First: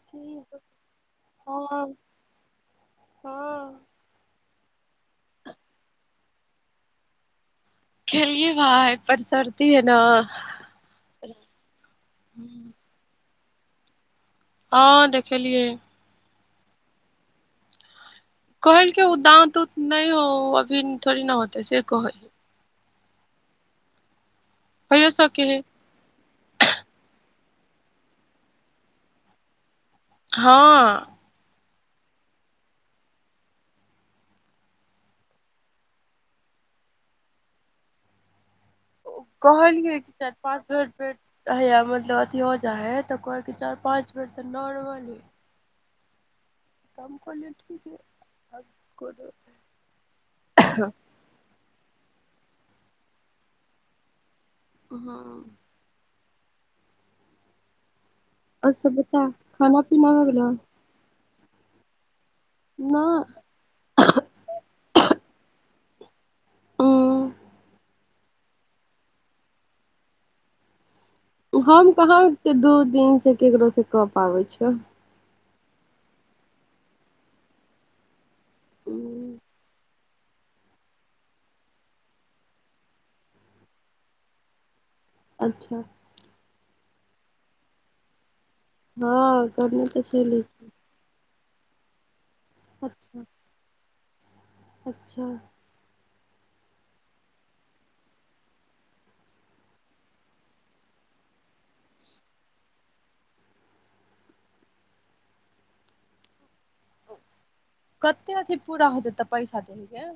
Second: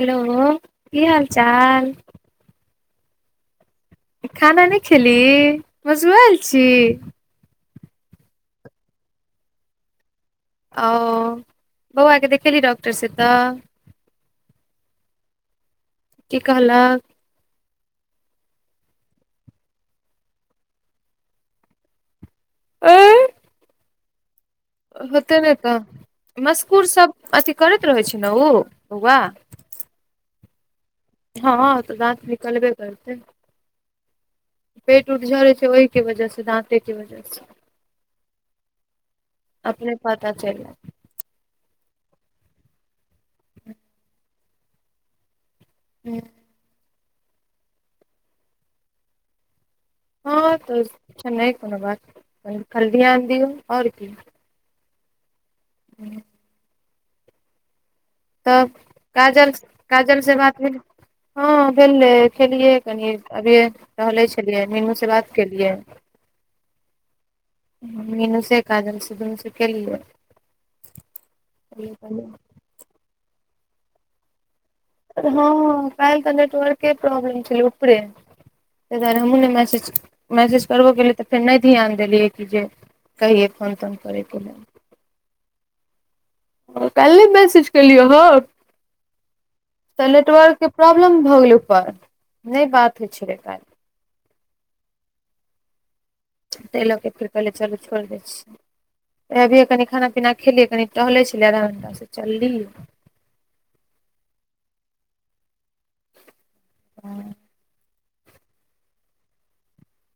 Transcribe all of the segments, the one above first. कि। की हाल चाल [unintelligible] खाना नइ खेली बसुयेल छी। खेलियै भाए परसरती है न। ओ बौआके देखेली डॉकटर से त। हँ देखेलियै। की कह ला। कहके ओ दाँत त उत नय हो अभी थोड़ी न होतै से कहै, ऐय। कहियो होतै सके ने है त मसकूर सब अथी करैत रहै छै ने ओ बौआ। हाँ। हँ त दाँत निकलबे करतै। पेट उट झोरे छै ओहिके वजह स दाँते के वजह स। अपने कहलै कि चाइर पता चलि पाच घर पैठ, हैया मतलब अथी हो जा है त को के चार पाँच बेर त नॉर्मले। हूँ कम कहलियै कि कि आ कोनो, हँ त छै नै कोनो बात ध्यान दियौ आओर की। हम्म। हूँ तब आओर सब बता काजल खाना पीना काजल हो से गेलौ भात नै भे, हँ भेलै खेलियै न कनी, अभिए टहलै छलियै नीनू से बात केलियै ओ मीनू से काजल से दुनू से केेलियै। हम कहाँ ते दू दिनसं केकरो सं क पाबै छिअइ। हँ काल्हि त नेटवर्के प्रॉब्लेम छलै उपरे। तै दुआरे हम नै मैसेज मैसेज करबो केलिअइ त फेर नै धियान देलियै कि जे कहियै फोन तोन करै के लेल। अच्छा। ओ काल्हि नै मैसेज केलिऐ हौ। हँ करने त छलै। [inaudible] प्रॉब्लम भ गेलै ऊपर, [inaudible] नै बात होइ अच्छा छलै त। [inaudible] अच्छा। तै ल क फेर कहलियै चलू छोड़ि दै छियै। अभिये कनी खाना पीना खेलियै कनी टहलै छलिअइ आधा घण्टा से चललिअइ [inaudible] हँ कते अथी पूरा होतै त पैसा दै है।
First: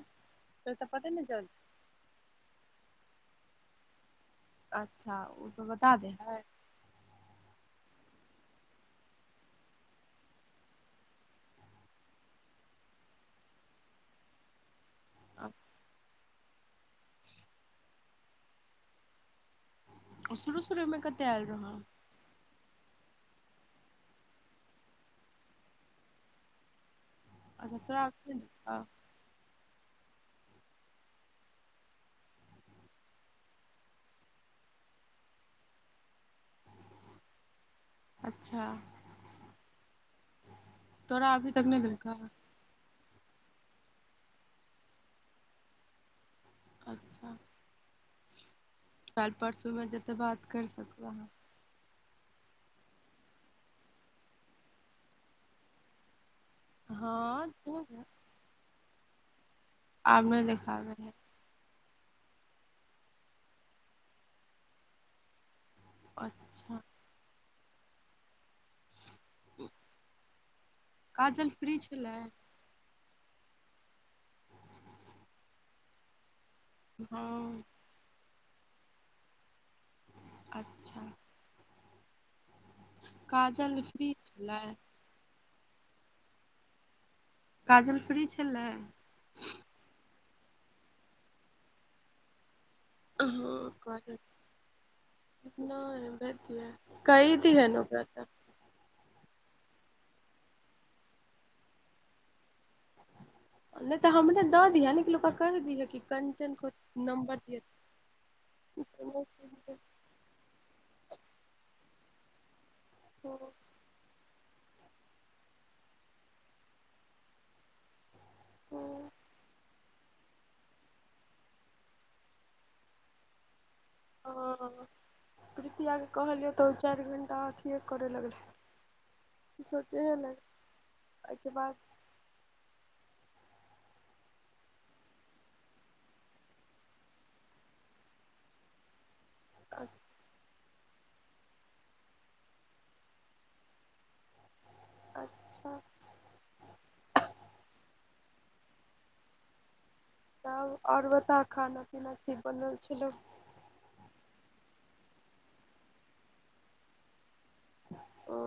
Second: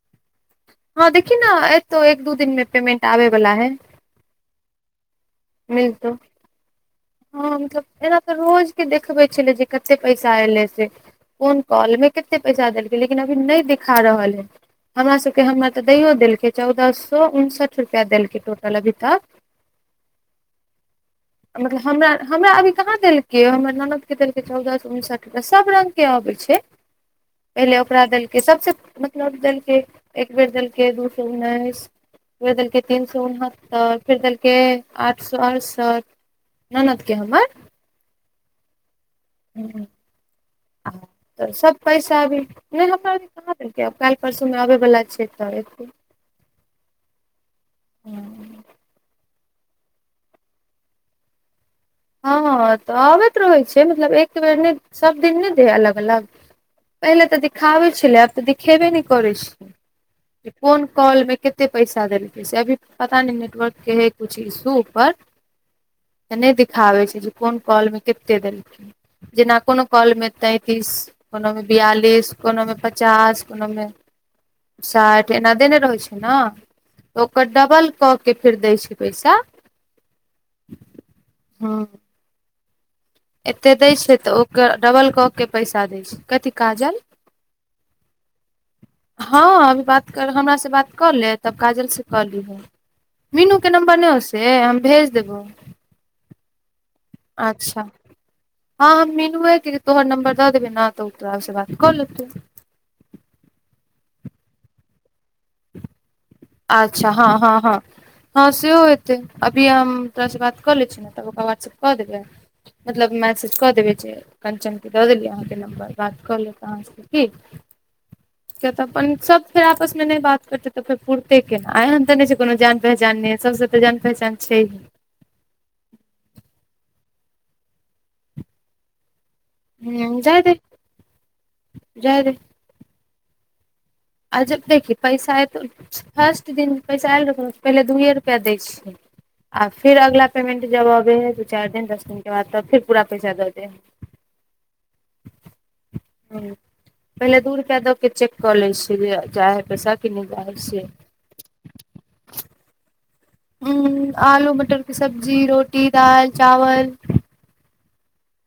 हँ देखि न एतौ, एक दू दिन मे पेमेंट आबै बला हय। अच्छा उ त बता दइ मिलतौ हय? हँ मतलब एना त रोज के देखबै छलै जे कते पैसा एलै से। कोन कॉलमे कते पैसा देलकै लेकिन अभी नहि देखा रहल है। हमरा सबके, हमर त दैओ देलकै चौदह स उनसठ रुपैआ देलकै टोटल अभी तक। आ शुरू शुरूमे कते आएल रहौ? मतलब हमरा, हमरा अभी कहाँ देलकैअ? हमर ननद के देलकै चौदह स उनसठ [unintelligible] सब रंग के आबै छै। पहिले ओकरा देलकै, सबसं मतलब देलकै एक बेर देलकै दू सौ उन्नैस फेर देलकै तीन स उनहत्तर, फेर देलकै आठ सौ अढ़सठ। ननद के हमर। अच्छा। [inaudible] तोरा अखने देलकौ? अच्छा तोरा त अभी तक सब नहि देलकौ पैसा अभी नै हमरा अभी कहाँ देलकै, आब काल्हि परसूमे आबै बला छै त एतै। अच्छा हँ [inaudible] काल्हि परसूमे जते बात करि सकू अहाँ। हँ त अबैत रहै छै मतलब एक बेर नै सब दिन नै देै है अलग-अलग। पहिले त हँ दिखाबै छलै आब त देखेबे नै करै छै आब [inaudible] नहि जे कोन देखाबै हइ कॉल में के ते पैसा देलकै से अभी पता नै नेटवर्क के है कुछ इशू ऊपर। अच्छा। कहै छै जे कोन कॉल में केते देलकै, जेना कोनो कॉल में तैंतीस, काजल कोनोमे फ्री छलै बियालिस, कोनो में पचास, कोनोमे साठि, एना देने रहै छै न ओकर हँ डबल क के फेर दै छै पैसा। अच्छा। हँ। एते काजल दै फ्री छै त छलै ओकर डबल क के पैसा दै छै। कथी काजल? काजल फ्री छलै? हँ अभी बात कर हमरा से बात क ले तब काजल से क लीहे। [inaudible] मीनू के नम्बर नै हौ से हम भे नै [inaudible] कैट गेलो ओकरा तै हां हम मिनुए के तोहर नंबर द देबे नै तऽ ओ तोरा से बात कऽ लेतो। नै तऽ हमरे दऽ दिहे लेकिन ओकरा कह दिहे कि कन अच्छा हां-हां-हां-हां-हां सेहो हँ हेतै अभी हम तोरा से बात कऽ लै छियौ तब ओकरा व्हाट्सऐप कऽ देबै मतलब मैसेज कऽ देबै जे कंचन क के दऽ देलियै अहाँके नम्बर बात क लेत अहाँ से की? किए तऽ अपन सब फेर आपस मे नै बात करते तै फेर पुरते केना अ एहेन तऽ नै छै कोनो जान पहचान नै यै सबसे तऽ जान पहचान छै। प्रीतिया केँ कहलियौ तऽ ओ चार घंटा अथिए करय लगलै। हां सोचेहे लगलै जाए देे, एहिके बाद जाए दे आ जब देखी पैसा ऐतो नै फर्स्ट दिन पैसा ऐल रहो नै पहिले दुए रुपया दै छै। आ फेर अगला पेमेंट जब अबे हय दू चार दिन दस दिन के बाद तब फेर पूरा पैसा दऽ दे हय। अच्छा। पहिले दूई रुपया द के चेक कऽ ले छै जे जाए हय पैसा कि नहि जाइ हइ तब से और बताव खाना-पीना की बनल छलौ। उम्म आलू मटर के सब्जी, रोटी, दाल, चावल औ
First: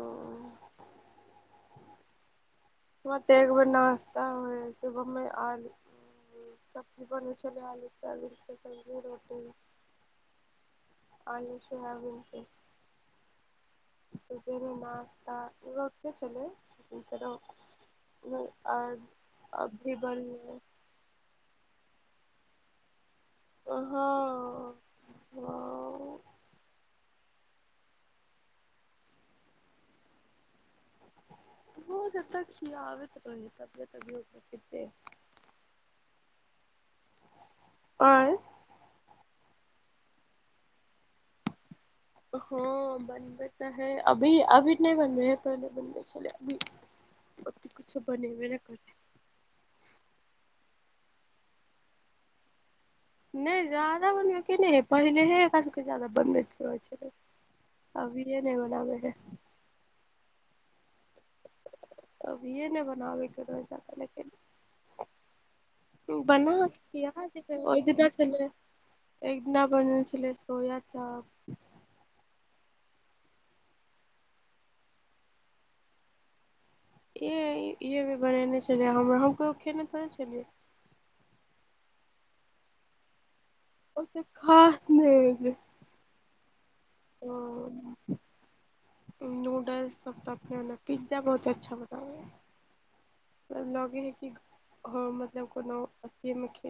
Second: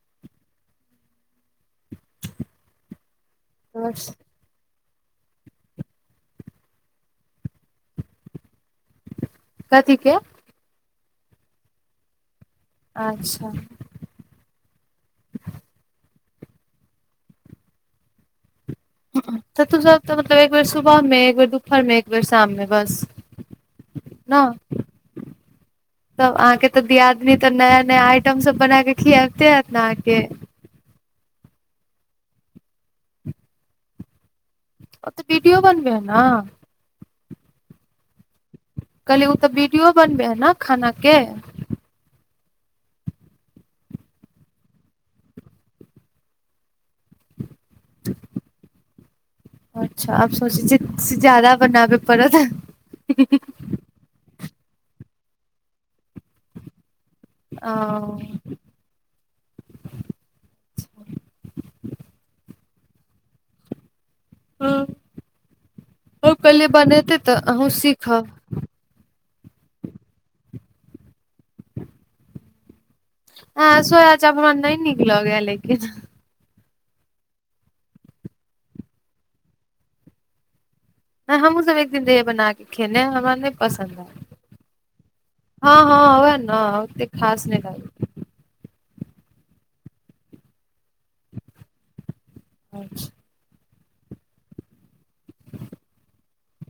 हमर तै एक बेर बस नाश्ता होय छै। [unintelligible] सब्जी-रोटी, कथी के आलू-सोयाबीन के अच्छा। सबेरे नाश्ता इहो होते छलै [inaudible] नै आर तऽ तू अभी सब तऽ मतलब एक बनलै बेर सुबह मे, एक बेर दुपहर मे, एक बेर शाम मे, बस न हां। तब अहाँके तै दियादनी तै नया-नया आइटम सब बना के खियाबते हैत ने अहाँके? रोज एतय खियाबैत रहय यै तखनो तबियत त ठीक नै यै। ओ तऽ वीडियो बनबय हय नै। ऐं कहलियै उ तै वीडियो बनबय हे ना खाना के? हां बन बनबै तै हय अभी-अभी नै बनबय हय पहिने बनबय छलय अभी अभी कुछो बनेबे नै करय हय। अच्छा आब सोचय छै से ज्यादा बनाबय पड़त नै जादा बनबै के नै हय पहलेहे एकरा सबके ज्यादा बनबय के रहय छलै। आब विडियो नै बनाबै यै। अभीेये नै बनाबय के रहय ओ [unintelligible] हम बना कहलियै बनेतै खिआ तऽ देबै अहूँ ओय दिना सीखब छलै एक दिना बनल छलै सोया चाप हां सोया चाप हमरा नै नीक लगै यै लेकिन यै ई भी बनेनै छलय जे हमरा हम कहियो खेने थोड़े छलियै। हां हम्हूँ सब एक दिन रहियै बना के खेने हमरा नै पसन्द ओते परल, खास नहि हां-हां वैह नै हां। नूडल्स सब तते ने, पिज्जा बहुत अच्छा बनाबै ये। [inaudible] लगे ही की। ह मतलब कोनो अथी मे खी,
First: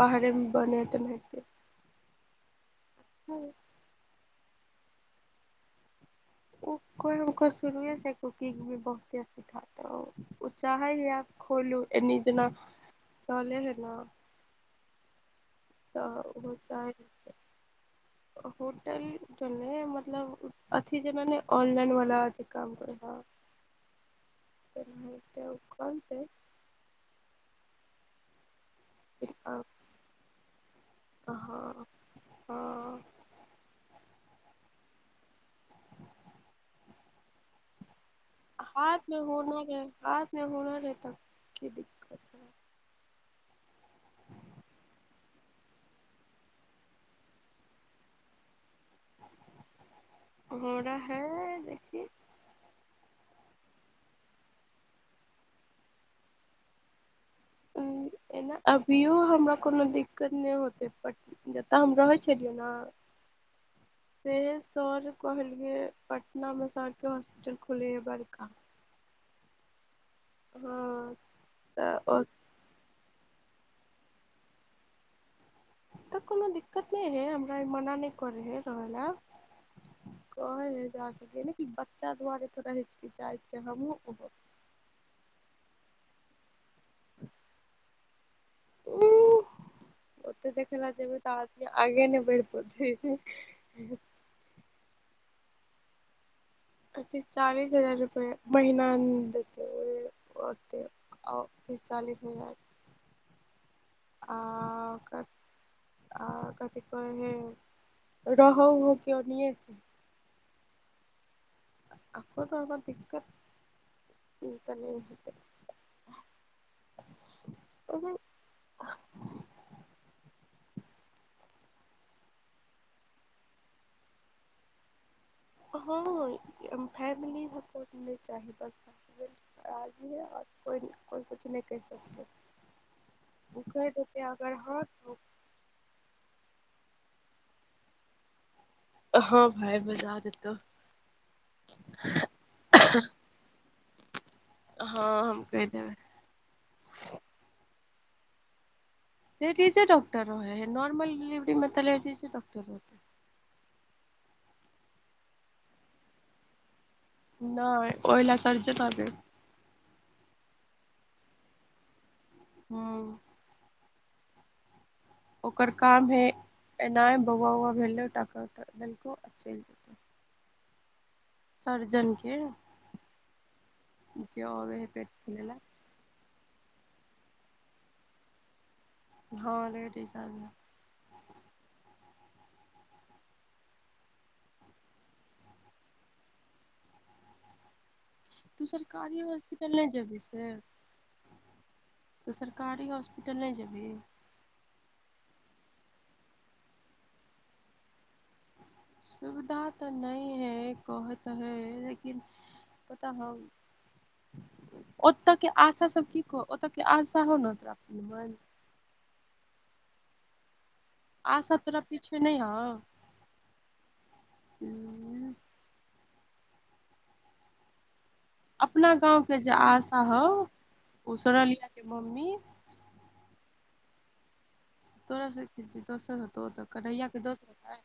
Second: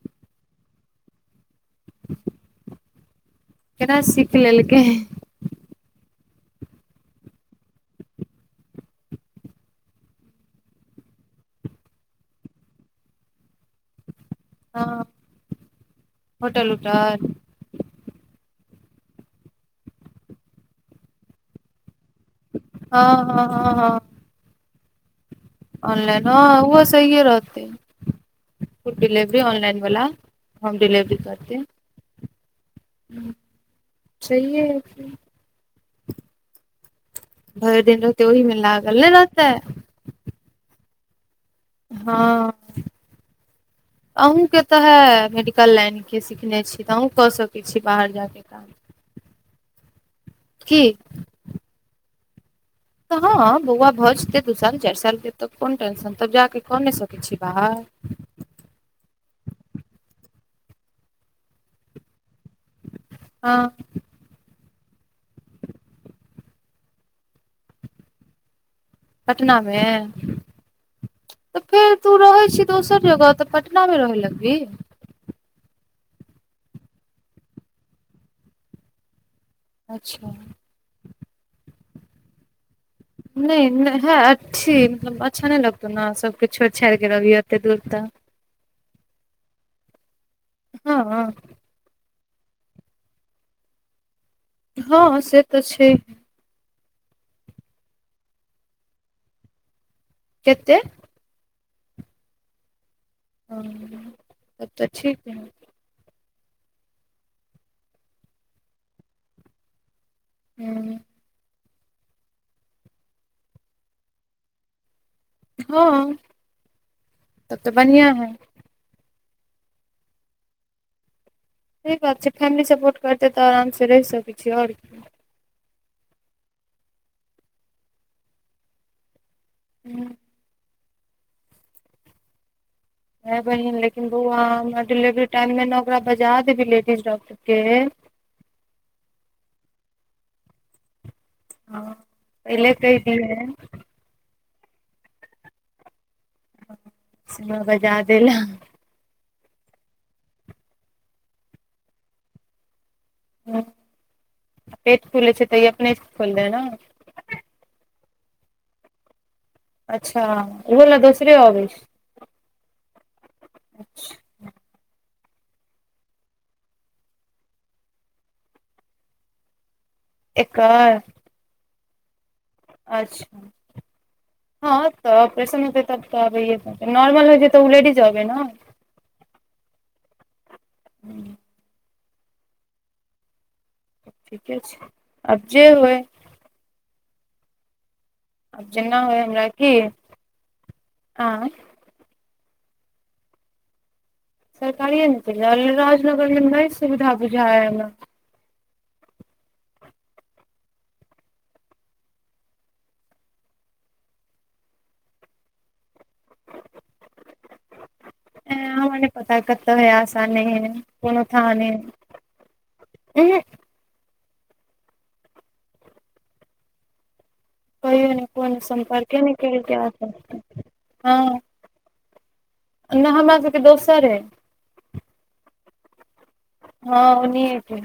बाहरेमे बने तेन हेतय। [unintelligible] केना सीख लेलकै। ओ कोय हुनका कोय शुरुये से कुकिंग मे बहुते उ चाहै ये, खोलू ऐनी जेना चलय हय न हँ तऽ ओहो होटल चाहैत उटल हेतय। होटल त नहि, मतलब अथी जेना नहि, ऑनलाइन वला काम करै हँ ह हँ हँ हँ [unintelligible] करतै ऑनलाइन हँ ओहो सहिये रहतै, फूड डिलेवरी ऑनलाइन वला। होम डिलेवरी करतै। हंऽ छहिये की। भरि दिन रहतै ओहीमे लागल, नहि रहतै। हुंउ और। [unintelligible] हँऽ अहूँ के तऽ हे, मेडिकल लाइन के सीखने छी तऽ, अहूँ कऽ सकय छी। छी बाहर जाक काम। हाँ की रहै लेकिन तऽ हँ बौआ भऽ जेतै दू साल चारि साल के तऽ, कोन टेंशन तब जाकऽ कऽ नहि सकय छी बाहर। एना अभियो हमरा कोनो दिक्कत नहि होतय पर जत हम रहै छलियै न। हं सेहे सर कहलियए, पटनामे सर के हॉस्पिटल खुलय है बरका। पटना मे, हँ तऽ फेर तऽ तू ओतऽ रहै छी दोसर जगह तऽ, पटना मे रह लग बी। अत कोनो दिक्कत नहि हय, हमरा ई मना नहि करै हय रहय ले। अच्छा कहय हय जा सै ने कि बच्चा दुआरे थोड़ रहय छय। नहि -नहि हैत। मतलब अच्छा नहि लगतौ ने सबके छोड़ि छाड़ि के रहबही एते दूर तऽ। उ ओते देखेले जेबय हँ त आ आगेनय बढ़ पोते। हँऽ से तऽ छै। पैंतिस चालीस हजार रुपए महीना देतेय कते ओते। आउ तीस चालीस हजार। हंऽ आं कऽ। आ कथि कह हय, रहह उहो के ओनिये छै। हूँ अपन रहबें त दिक्कत, इ त नहि हेतै। हँ तब तऽ बढ़आं ओहिमे हय। सही बात छै, फैमिली सपोर्ट करतै तऽ आराम से रहि सकै छी, और की। हँ फैमिली सपोर्ट नै चाही बस हस्बैंड हूँ। राजी है कोइ -कोइ कुछ नैह सकते। है बहिन लेकिन बौआ हमरा हँ तऽ डिलिवरी टाइम में ने ओकरा बजा देबही लेडीज डॉक्टर के। हाँ भाय बजा देतौ। हँ पहिले कहियै दियैन। हँ हम कहि देबै। सिमा बजा दे लऽ। लेडीजे डॉकटर रहे है, नॉर्मल डिलिवरी मे तऽ लेडीजे डॉकटर रहतै। ह पेट खुलै छै तऽ अपनेक खोलले ह ने। नै ओहि लए सर्जन अबै। अच्छा ओहो लऽ दोसरे अबय छै। हँ। अच्छा। ओकर काम है एनाह, बौआ-उौआ भेलो टांका ओंका देलको, चलि जेतौ। एकर। सर्जन के। अच्छा हइ हँ पेट तऽ फुलै ऑपरेशन लए हेते तब तऽ अबैए पड़तै, नार्मल होइ छै तऽ उ लेडीजे अबै ने। हँ लेडीज अबाय ह। हूँ। तब ठीके छै, आब जे होइ। तू आब जेना होय, सरकारी हमरा कि हॉस्पिटल नहि जेबही से आय। तऽ सरकारी हॉस्पिटल नहि जेबही। सरकारी में चलऽ जाय, राजनगर मे नहि सुविधा बुझाय यऽ हमरा। सुविधा तऽ न है, कहे तऽ हय लेकिन। पता हऊ। ओतऽ के आशा सब की कह, ओत के आशा हो ने तोरा मन। अंय हमरा नै पता कतऽ है, आसा नै है, कोनो आशा थाहे नै। तोरा पीछे नहि एहे। हूँ। कहियो ने कोनो अपना संपर्के गाँव नै के जे कैल कै आशा हौ ओ हँ। सोनलिया के मम्मी नै हमरा सबके दोसर अइ। तोरा सबके दोसर हेतो। हँ ओनये छै,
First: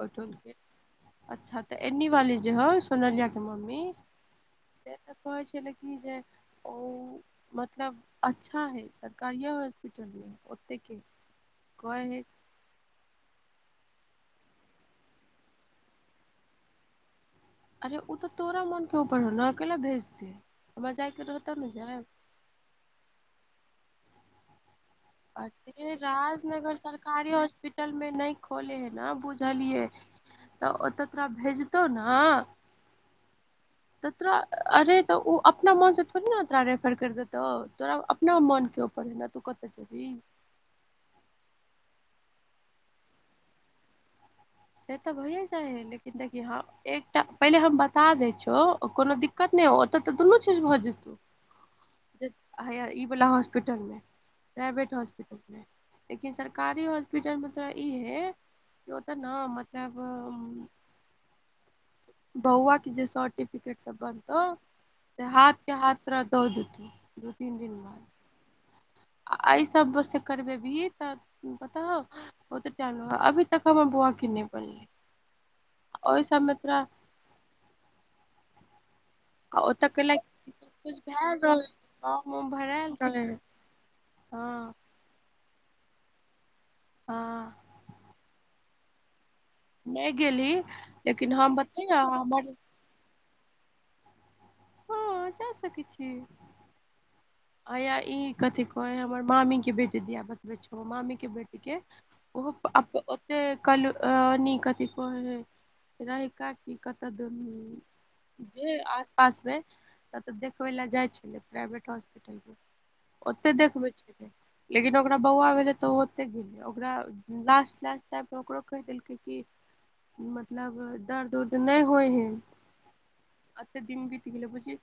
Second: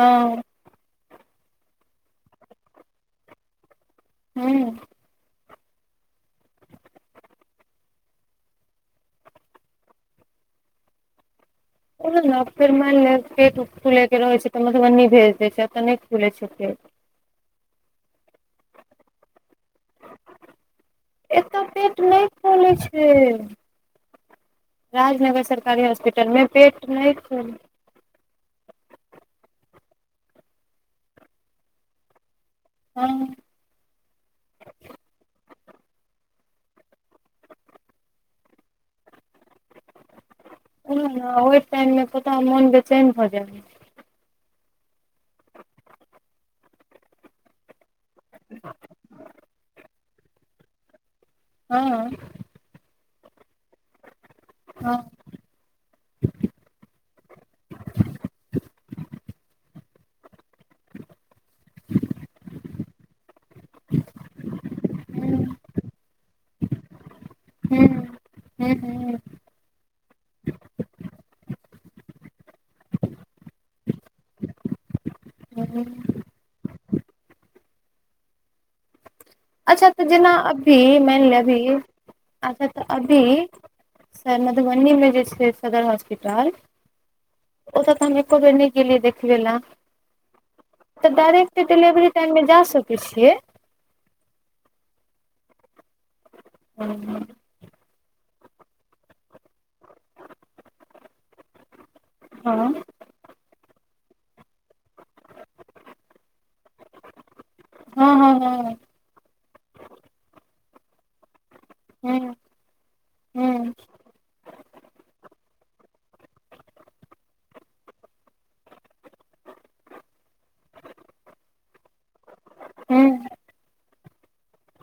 ओहि टोल के अच्छा तऽ एन्नी वाली जे हो, सोनलिया के मम्मी हूं। से तऽ कहै छले, की जे ओ मतलब अच्छा हइ, सरकारिये हॉस्पिटल में। तेकी। उ ने फेर मानि ले पेट खुले के रहै छै तऽ मधुबनी भेज देै छै, एतऽ नै खुले छै पेट। अरे ओ तऽ तोरा मोनके ऊपर हो ने, केयला भेज ते। एतऽ पेट नहि खोले छै। राजनगर सरकारी अरे हॉस्पिटल में पेट नै खोलै। पीटल मे नहि खोले है न बुझलियै, तऽ ओ तऽ तोरा भेजतौ ने। हँ। तऽ तोरा अरे तऽ उ अपना मनसँ थोड़ी न तोरा रेफर कैर देतौ तोरा अ पना मोन के ऊपर है न तू कतऽ जेबी। ओहै न ओय टाइम में पता मोन बेचैन भऽ जाइ है। से तऽ भइए जाइ हइ लेकिन देखियौ ह एक टा पहिले हम बता दै छौ कोनो दिक्कत नै औ ओतऽ तऽ दुनू चीज भऽ जेतौ। हँ। हया ईवला हॉस्पिटल में प्राइवेट हूँ हॉस्पिटल में। लेकिन सरकारी हॉस्पिटलमे तोरा इहए की ओतऽ न मतलब मम्म बौआ के जे सर्टिफिकेट सब बनतौ से हाथ के हाथ तोरा दऽ देतौ दू-तीन दिन बाद। हम्म हम्म। आ अइ सब में स करबेबही तऽ पता हउ ओते टाइम [unintelligible] अभी तक हमर बौआके नैय बनलै। हम्म सब में तोरा आ ओतऽ अच्छा तऽ कैलक जेना अभी सबकुछ भए माइनले अभी रहल फॉर्म उम अच्छा तऽ भरायल अभी रहै सर हँ मधुबनी में जे छैय सदर हॉस्पिटल हँ। ओतऽ तऽ हम एक्को बेर नैय गेलियै देखबैले। नहि गेली तऽ लेकिन हम डायरेक्ट बतैयौ डिलेवरी टाइममे हमर जा सकै छियै? हँ जा सकै छियै। हूँ हँ। हया ई कथि कहै हैय हमर मामी के बेटी दिया बतबै छौ मामी के बेटी के ओहो पा हँ अप ओ से कलू अ नीक कथी कहै हैय रहै काकी कतऽ हँ हँ दूनी। हँ जे आस-पास में ततऽ देखबै लै जाइ छेलै प्राइवेट हॉस्पिटल हूँ में ओतैय हूँ देखबै छेलै। लेकिन ओकरा बौआ भेलै तऽ ओ ओतेक ओकरा लास्ट-लास्ट टाइम में ओकरो कैह देलकय की मतलब दर्द-उर्द नैय होय हैय। हूँ अत्ते दिन बित गेलय बुझी